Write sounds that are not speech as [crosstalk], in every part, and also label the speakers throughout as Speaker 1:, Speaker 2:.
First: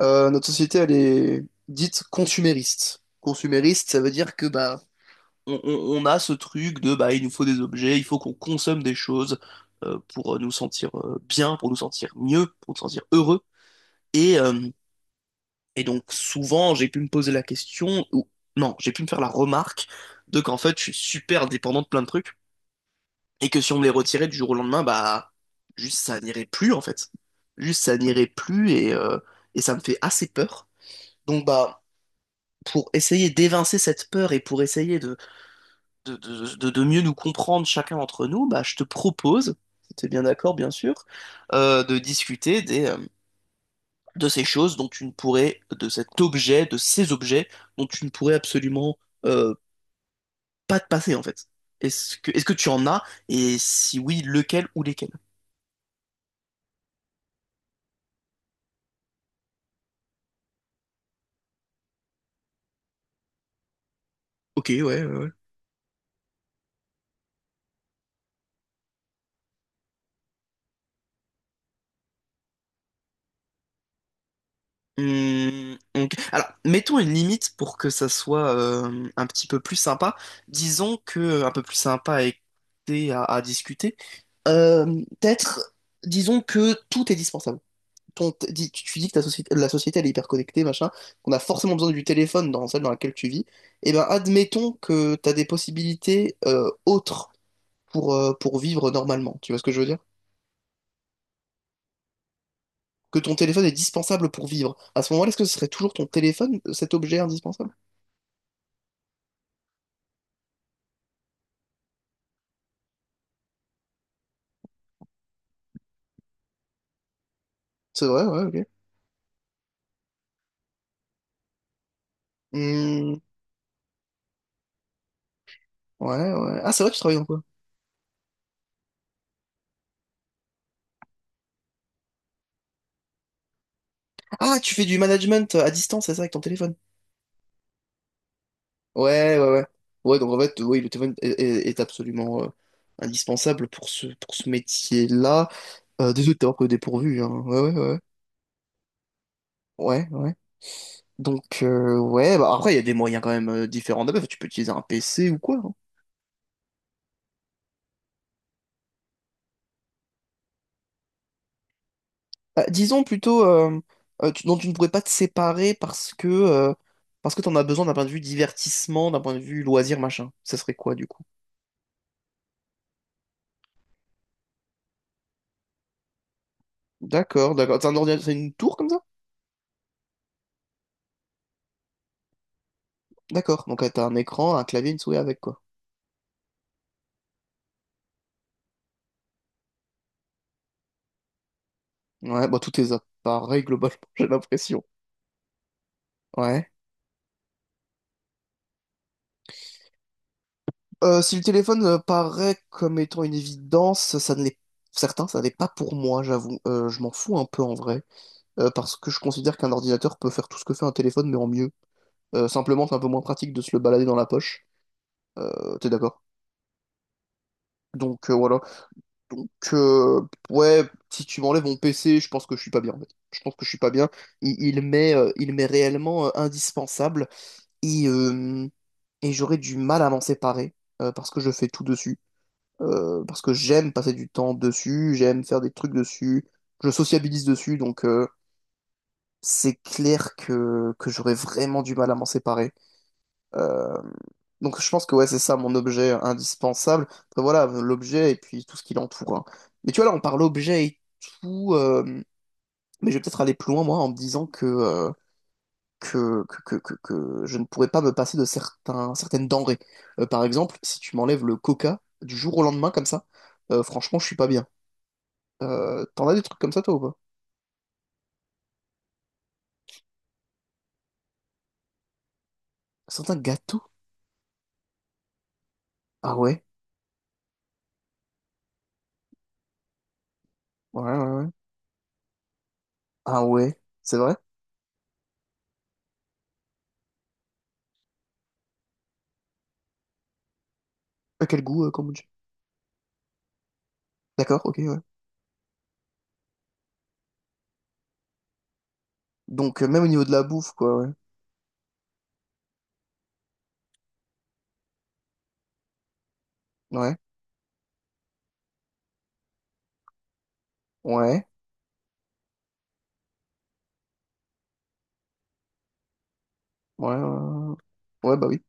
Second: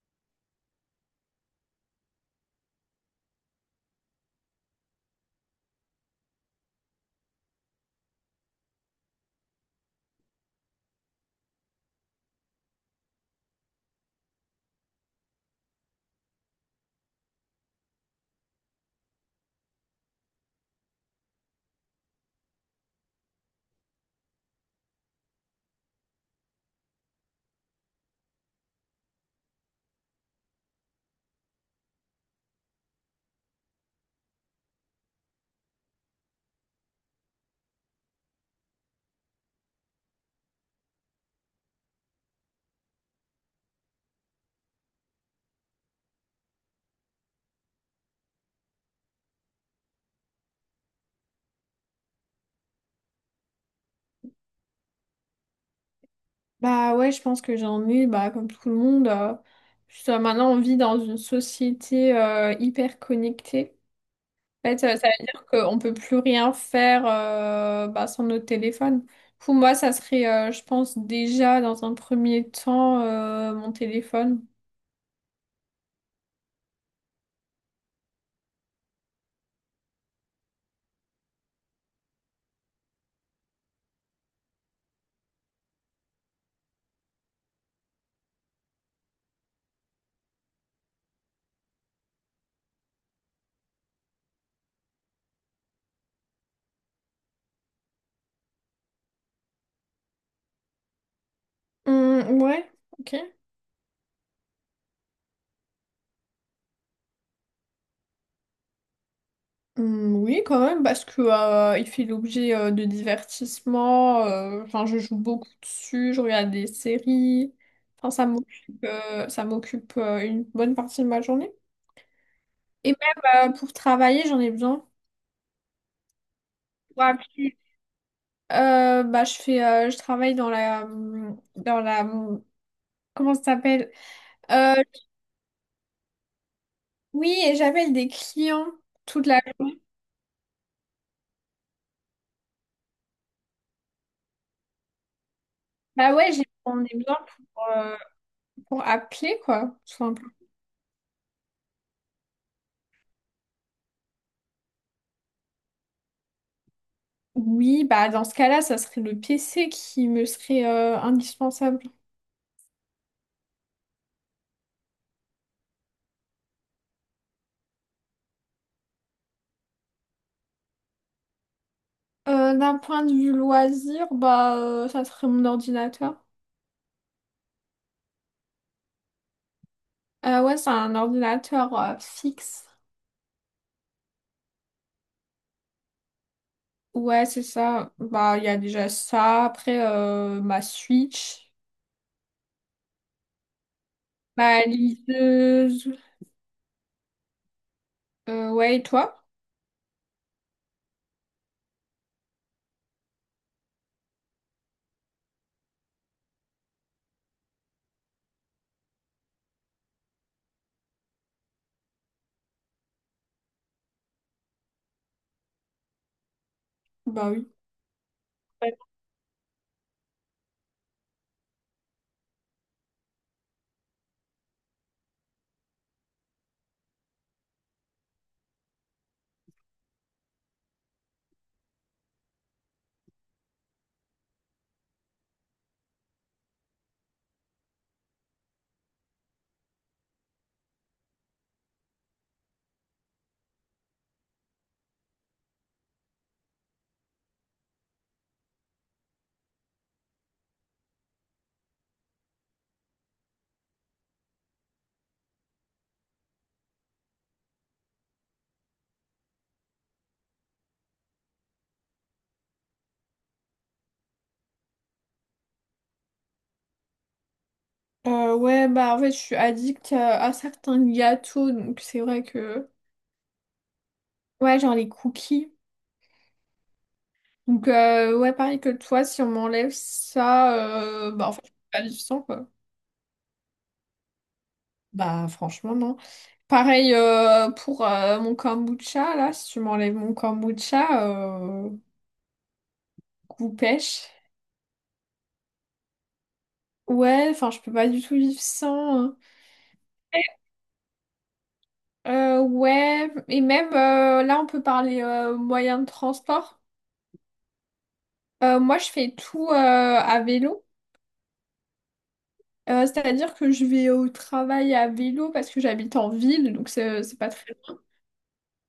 Speaker 1: Notre société, elle est dite consumériste. Consumériste, ça veut dire que bah, on a ce truc de bah, il nous faut des objets, il faut qu'on consomme des choses pour nous sentir bien, pour nous sentir mieux, pour nous sentir heureux. Et, euh, et donc souvent, j'ai pu me poser la question, ou non, j'ai pu me faire la remarque de qu'en fait, je suis super dépendant de plein de trucs et que si on me les retirait du jour au lendemain, bah, juste ça n'irait plus en fait. Juste ça n'irait plus et ça me fait assez peur. Donc bah pour essayer d'évincer cette peur et pour essayer de mieux nous comprendre chacun d'entre nous, bah, je te propose, si tu es bien d'accord, bien sûr, de discuter des, de ces choses dont tu ne pourrais, de cet objet, de ces objets dont tu ne pourrais absolument euh, pas te passer, en fait. Est-ce que tu en as? Et si oui, lequel ou lesquels?
Speaker 2: Bah ouais, je pense que j'en ai, bah, comme tout le monde. Juste, maintenant, on vit dans une société hyper connectée.
Speaker 1: Ok,
Speaker 2: En fait,
Speaker 1: ouais, ouais.
Speaker 2: ça veut
Speaker 1: Ouais.
Speaker 2: dire qu'on peut plus rien faire bah, sans notre téléphone. Pour moi, ça serait, je pense, déjà dans un premier temps, mon téléphone.
Speaker 1: Hmm, ok. Alors, mettons une limite pour que ça soit un petit peu plus sympa. Disons que un peu plus sympa à écouter, à discuter. Euh, Peut-être, disons que tout est dispensable. Tu dis que ta société, la société elle est hyper connectée, machin, qu'on a forcément besoin du téléphone dans celle dans laquelle tu vis. Eh ben, admettons que tu as des possibilités autres pour vivre normalement. Tu vois ce que je veux dire?
Speaker 2: Ouais, ok.
Speaker 1: Que ton téléphone est dispensable pour vivre. À ce moment-là, est-ce que ce serait toujours ton téléphone, cet objet indispensable?
Speaker 2: Oui, quand même, parce que il fait l'objet de divertissements. Enfin, je joue beaucoup dessus, je regarde des séries.
Speaker 1: C'est
Speaker 2: Enfin,
Speaker 1: vrai,
Speaker 2: ça
Speaker 1: ouais, ok.
Speaker 2: m'occupe, une bonne partie de ma journée. Et
Speaker 1: Hmm,
Speaker 2: même pour travailler, j'en ai besoin.
Speaker 1: ouais, ouais. Ah, c'est vrai, tu
Speaker 2: Pour
Speaker 1: travailles dans quoi?
Speaker 2: appuyer. Bah, je travaille dans la, comment ça s'appelle?
Speaker 1: Ah, tu
Speaker 2: Euh,
Speaker 1: fais du management à distance, c'est ça, avec ton téléphone.
Speaker 2: oui, et j'appelle des clients toute
Speaker 1: Ouais,
Speaker 2: la
Speaker 1: ouais, ouais.
Speaker 2: journée.
Speaker 1: Ouais, donc en fait, oui, le téléphone est absolument indispensable pour ce métier-là.
Speaker 2: Bah ouais,
Speaker 1: Désolé de t'avoir pris au
Speaker 2: j'en ai besoin
Speaker 1: dépourvu, hein. Ouais,
Speaker 2: pour,
Speaker 1: ouais,
Speaker 2: euh,
Speaker 1: ouais.
Speaker 2: pour appeler quoi, tout
Speaker 1: Ouais,
Speaker 2: simplement.
Speaker 1: ouais. Donc, ouais, bah après, il y a des moyens quand même différents d'appel. Tu peux utiliser un PC ou quoi, hein.
Speaker 2: Oui, bah dans ce cas-là, ça serait le PC qui me serait indispensable.
Speaker 1: Disons plutôt, dont tu ne pourrais pas te séparer parce que t'en as besoin d'un point de vue divertissement, d'un point de vue loisir, machin. Ça serait quoi, du coup?
Speaker 2: D'un point de vue loisir, ça serait mon ordinateur.
Speaker 1: D'accord, d'accord. C'est un ordinateur, c'est une tour comme ça?
Speaker 2: Ouais, c'est un ordinateur fixe.
Speaker 1: D'accord. Donc t'as un écran, un clavier, une souris avec quoi.
Speaker 2: Ouais, c'est ça. Bah il y a déjà ça. Après ma Switch,
Speaker 1: Ouais, bah tous tes appareils globalement, [laughs] j'ai
Speaker 2: ma
Speaker 1: l'impression.
Speaker 2: liseuse.
Speaker 1: Ouais.
Speaker 2: Ouais, et toi?
Speaker 1: Si le téléphone paraît comme étant une évidence, ça ne l'est certains, ça n'est pas pour moi, j'avoue. Je m'en fous un peu en vrai. Parce que je considère qu'un ordinateur peut faire tout ce que fait un téléphone, mais en mieux. Simplement, c'est un peu moins pratique de se le balader dans la poche. T'es d'accord?
Speaker 2: Bah oui.
Speaker 1: Donc voilà.
Speaker 2: Ouais.
Speaker 1: Donc, ouais, si tu m'enlèves mon PC, je pense que je suis pas bien, en fait. Je pense que je suis pas bien. Il m'est réellement indispensable et, euh, et j'aurais du mal à m'en séparer parce que je fais tout dessus. Parce que j'aime passer du temps dessus, j'aime faire des trucs dessus, je sociabilise dessus, donc c'est clair que j'aurais vraiment du mal à m'en séparer. Euh, donc je pense que ouais, c'est ça mon objet indispensable. Après, voilà, l'objet et puis tout ce qui l'entoure, hein. Mais tu vois, là, on parle objet et tout, mais je vais peut-être aller plus loin, moi, en me disant que je ne pourrais pas me passer de certaines denrées. Par exemple, si tu m'enlèves le coca du jour au lendemain, comme ça, franchement, je suis pas bien. T'en as des trucs comme ça, toi, ou pas?
Speaker 2: Ouais, bah en fait, je suis addict à certains gâteaux, donc c'est vrai que
Speaker 1: Certains gâteaux?
Speaker 2: ouais, genre les cookies.
Speaker 1: Ah ouais?
Speaker 2: Donc, ouais, pareil que toi, si on m'enlève ça,
Speaker 1: Ouais, ouais,
Speaker 2: bah, en fait,
Speaker 1: ouais.
Speaker 2: je peux pas vivre sans, quoi.
Speaker 1: Ah ouais? C'est vrai?
Speaker 2: Bah, franchement, non. Pareil pour mon kombucha, là, si tu m'enlèves mon kombucha,
Speaker 1: À quel goût, kombucha?
Speaker 2: goût pêche.
Speaker 1: D'accord, ok, ouais.
Speaker 2: Ouais, enfin, je peux pas du tout vivre sans, hein.
Speaker 1: Donc, même au niveau de la bouffe, quoi, ouais.
Speaker 2: Ouais, et même là, on peut parler moyens de transport.
Speaker 1: Ouais,
Speaker 2: Moi, je fais tout à vélo.
Speaker 1: ouais,
Speaker 2: C'est-à-dire que je vais au travail à vélo parce que j'habite en ville, donc c'est
Speaker 1: ouais,
Speaker 2: c'est pas très…
Speaker 1: ouais. Ouais, bah oui.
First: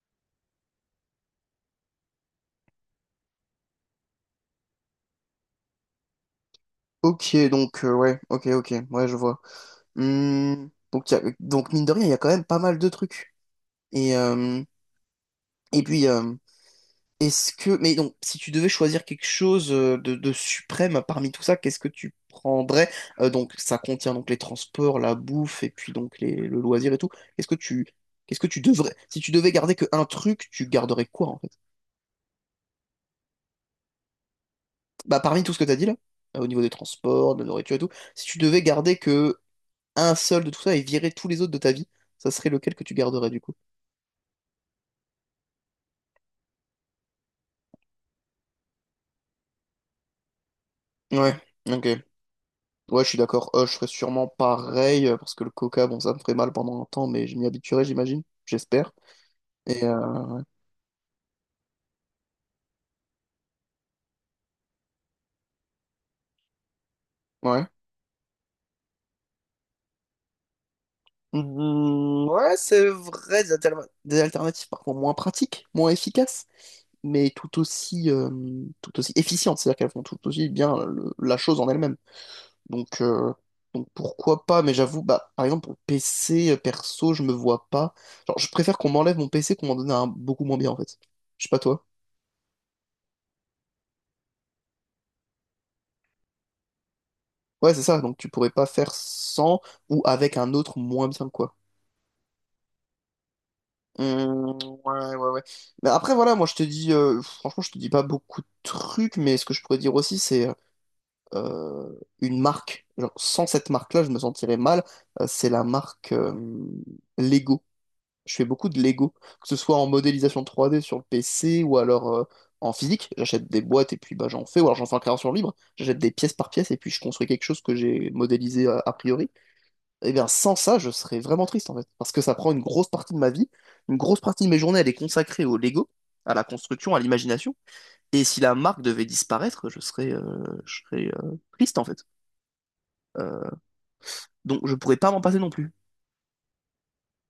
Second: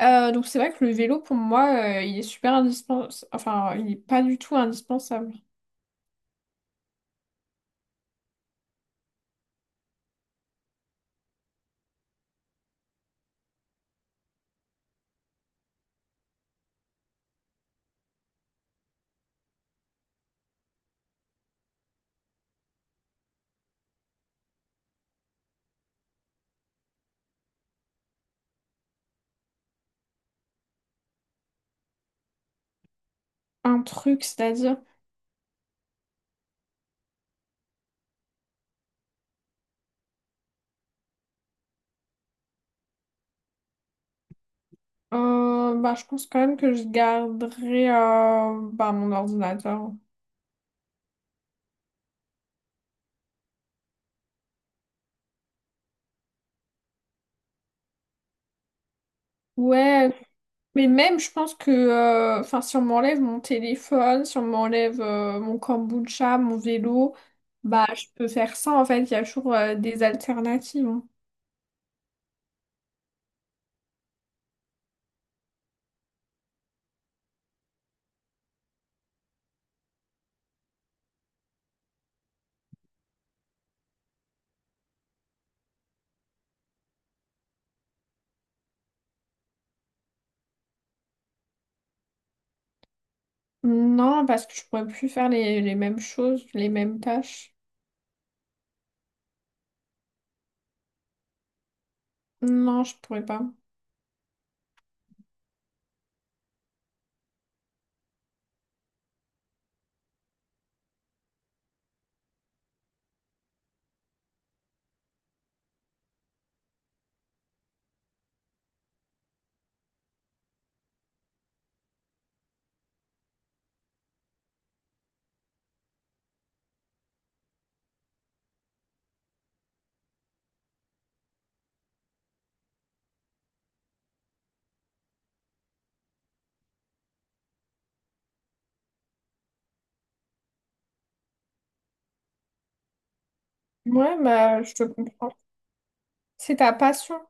Speaker 2: Donc c'est vrai que le vélo pour moi il est super indispensable, enfin il est pas du tout indispensable.
Speaker 1: Ok, donc, ouais, ok, ok, ouais, je vois. Hmm, donc, donc, mine de rien, il y a quand même pas mal de trucs. Et, euh, et puis, est-ce que. Mais donc, si tu devais choisir quelque chose de, suprême parmi tout ça, qu'est-ce que tu prendrais? Donc, ça contient donc les transports, la bouffe, et puis donc le loisir et tout. Qu'est-ce que tu. Qu'est-ce que tu devrais. Si tu devais garder que un truc, tu garderais quoi, en fait.
Speaker 2: Un truc, c'est-à-dire,
Speaker 1: Bah, parmi tout ce que t'as dit là, au niveau des transports, de la nourriture et tout, si tu devais garder que un seul de tout ça et virer tous les autres de ta vie, ça serait lequel que tu garderais du coup?
Speaker 2: bah, je pense quand même que je garderai bah, mon ordinateur.
Speaker 1: Ouais, ok. Ouais, je suis d'accord. Je ferais sûrement pareil, parce que le coca, bon, ça me ferait mal pendant un temps, mais je m'y habituerai, j'imagine. J'espère. Et
Speaker 2: Ouais, mais même je pense que enfin si on m'enlève mon téléphone, si on m'enlève mon kombucha, mon vélo,
Speaker 1: ouais.
Speaker 2: bah je peux faire ça en fait, il y a toujours des alternatives, hein.
Speaker 1: Mhm, ouais, c'est vrai, des alternatives par contre moins pratiques, moins efficaces, mais tout aussi efficientes, c'est-à-dire qu'elles font tout aussi bien la chose en elle-même. Donc, euh, donc pourquoi pas, mais j'avoue, bah, par exemple, pour PC, perso, je me vois pas. Genre, je préfère qu'on m'enlève mon PC qu'on m'en donne un beaucoup moins bien, en fait. Je sais pas toi.
Speaker 2: Non, parce que je pourrais plus faire les mêmes choses, les mêmes tâches.
Speaker 1: Ouais, c'est ça, donc tu pourrais pas faire sans ou avec un autre moins bien, quoi.
Speaker 2: Non, je pourrais pas.
Speaker 1: Hum, ouais, ouais, ouais. Mais après, voilà, moi, je te dis, franchement, je te dis pas beaucoup de trucs, mais ce que je pourrais dire aussi, c'est euh, une marque. Genre, sans cette marque-là, je me sentirais mal. C'est la marque Lego. Je fais beaucoup de Lego, que ce soit en modélisation 3D sur le PC ou alors en physique. J'achète des boîtes et puis bah, j'en fais, ou alors j'en fais en création libre. J'achète des pièces par pièce et puis je construis quelque chose que j'ai modélisé a priori. Et bien, sans ça, je serais vraiment triste en fait, parce que ça prend une grosse partie de ma vie. Une grosse partie de mes journées, elle est consacrée au Lego, à la construction, à l'imagination. Et si la marque devait disparaître, je serais triste en fait. Euh,
Speaker 2: Ouais, bah,
Speaker 1: donc
Speaker 2: je
Speaker 1: je
Speaker 2: te
Speaker 1: pourrais pas m'en
Speaker 2: comprends.
Speaker 1: passer non plus.
Speaker 2: C'est ta passion.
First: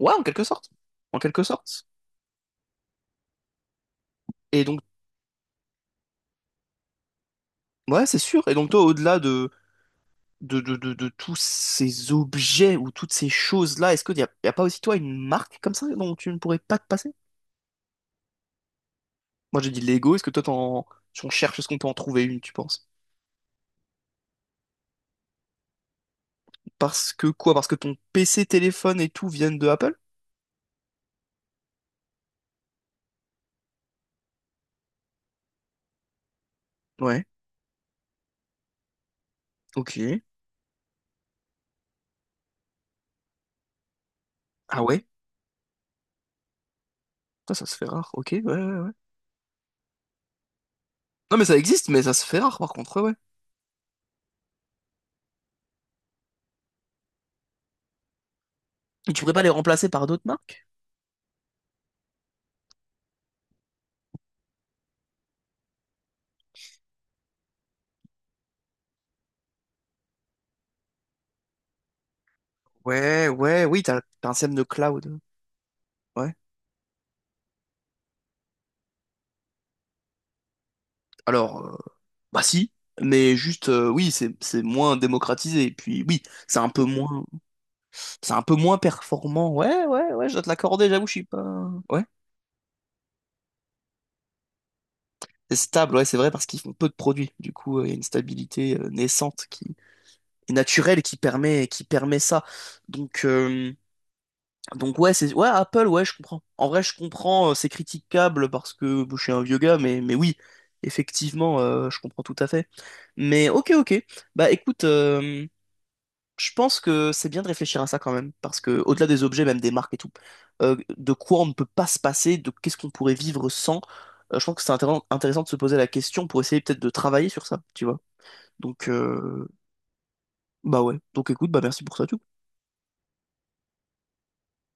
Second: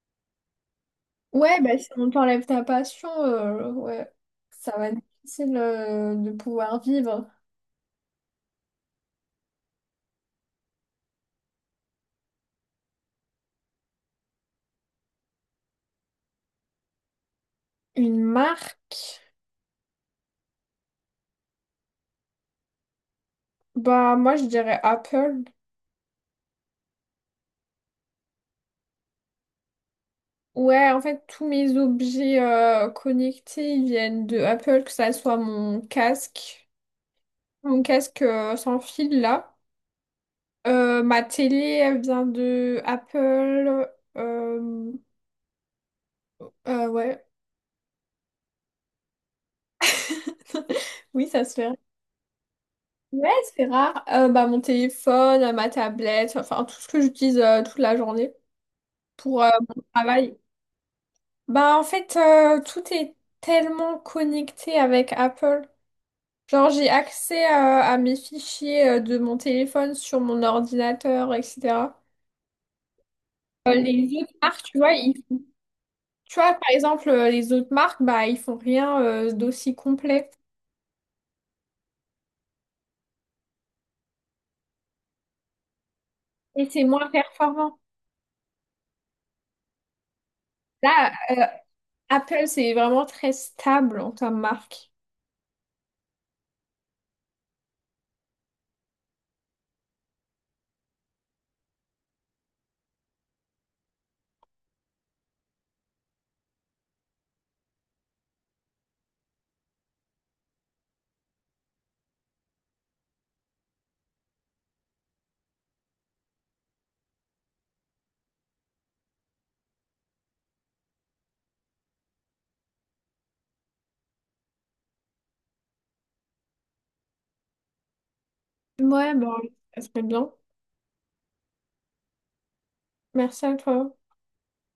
Speaker 1: Ouais, en quelque sorte. En quelque
Speaker 2: Ouais, bah,
Speaker 1: sorte.
Speaker 2: si on t'enlève ta passion, ouais,
Speaker 1: Et
Speaker 2: ça
Speaker 1: donc,
Speaker 2: va être difficile, de pouvoir vivre.
Speaker 1: ouais, c'est sûr. Et donc toi, au-delà de, tous ces objets ou toutes ces choses-là, est-ce qu'y a pas aussi, toi, une marque comme ça dont tu ne pourrais pas te passer?
Speaker 2: Une marque?
Speaker 1: Moi, j'ai dit Lego, est-ce que toi, t'en... si on cherche, est-ce qu'on peut en trouver une, tu penses?
Speaker 2: Bah, moi, je dirais Apple.
Speaker 1: Parce que quoi? Parce que ton PC, téléphone et tout viennent de Apple?
Speaker 2: Ouais, en fait, tous mes objets, connectés, ils viennent de Apple, que ça soit mon casque,
Speaker 1: Ouais,
Speaker 2: sans fil, là.
Speaker 1: ok.
Speaker 2: Ma télé, elle vient de Apple.
Speaker 1: Ah
Speaker 2: Euh,
Speaker 1: ouais?
Speaker 2: ouais.
Speaker 1: Ça se fait rare, ok, ouais, ouais, ouais.
Speaker 2: [laughs] Oui,
Speaker 1: Non, mais
Speaker 2: ça se
Speaker 1: ça
Speaker 2: fait.
Speaker 1: existe, mais ça se fait rare, par contre, ouais, ouais.
Speaker 2: Ouais, c'est rare. Bah, mon téléphone, ma tablette, enfin tout ce que j'utilise toute la journée
Speaker 1: Et tu pourrais pas
Speaker 2: pour
Speaker 1: les
Speaker 2: mon
Speaker 1: remplacer par d'autres
Speaker 2: travail.
Speaker 1: marques?
Speaker 2: Bah, en fait, tout est tellement connecté avec Apple. Genre, j'ai accès à mes fichiers de mon téléphone sur mon ordinateur, etc.
Speaker 1: Ouais, ouais, oui, t'as
Speaker 2: Les
Speaker 1: t'as un
Speaker 2: autres
Speaker 1: système de
Speaker 2: marques, tu vois, ils…
Speaker 1: cloud. Ouais.
Speaker 2: tu vois, par exemple, les autres marques, bah, ils font rien d'aussi complet
Speaker 1: Alors, bah si, mais juste oui, c'est moins démocratisé. Et puis oui, c'est
Speaker 2: et
Speaker 1: un peu
Speaker 2: c'est moins
Speaker 1: moins
Speaker 2: performant.
Speaker 1: c'est un peu moins performant. Ouais, ouais, ouais, je dois te l'accorder, j'avoue, je
Speaker 2: Là,
Speaker 1: suis pas. Ouais.
Speaker 2: Apple, c'est vraiment très stable en tant que marque.
Speaker 1: C'est stable, ouais, c'est vrai, parce qu'ils font peu de produits. Du coup, il y a une stabilité naissante qui est naturelle qui permet ça. Donc euh, donc ouais, c'est ouais, Apple, ouais, je comprends. En vrai, je comprends, c'est critiquable parce que bon, je suis un vieux gars, mais oui, effectivement, je comprends tout à fait. Mais ok, ok. Bah écoute, je pense que c'est bien de réfléchir à ça quand même, parce que au-delà des objets, même des marques et tout, de quoi on ne peut pas se passer, de qu'est-ce qu'on pourrait vivre sans, je pense que c'est intéressant de se poser la question pour essayer peut-être de travailler sur ça, tu vois. Donc,
Speaker 2: Ouais, bon, ça serait bien.
Speaker 1: bah ouais. Donc écoute, bah merci pour ça, du coup.
Speaker 2: Merci à toi.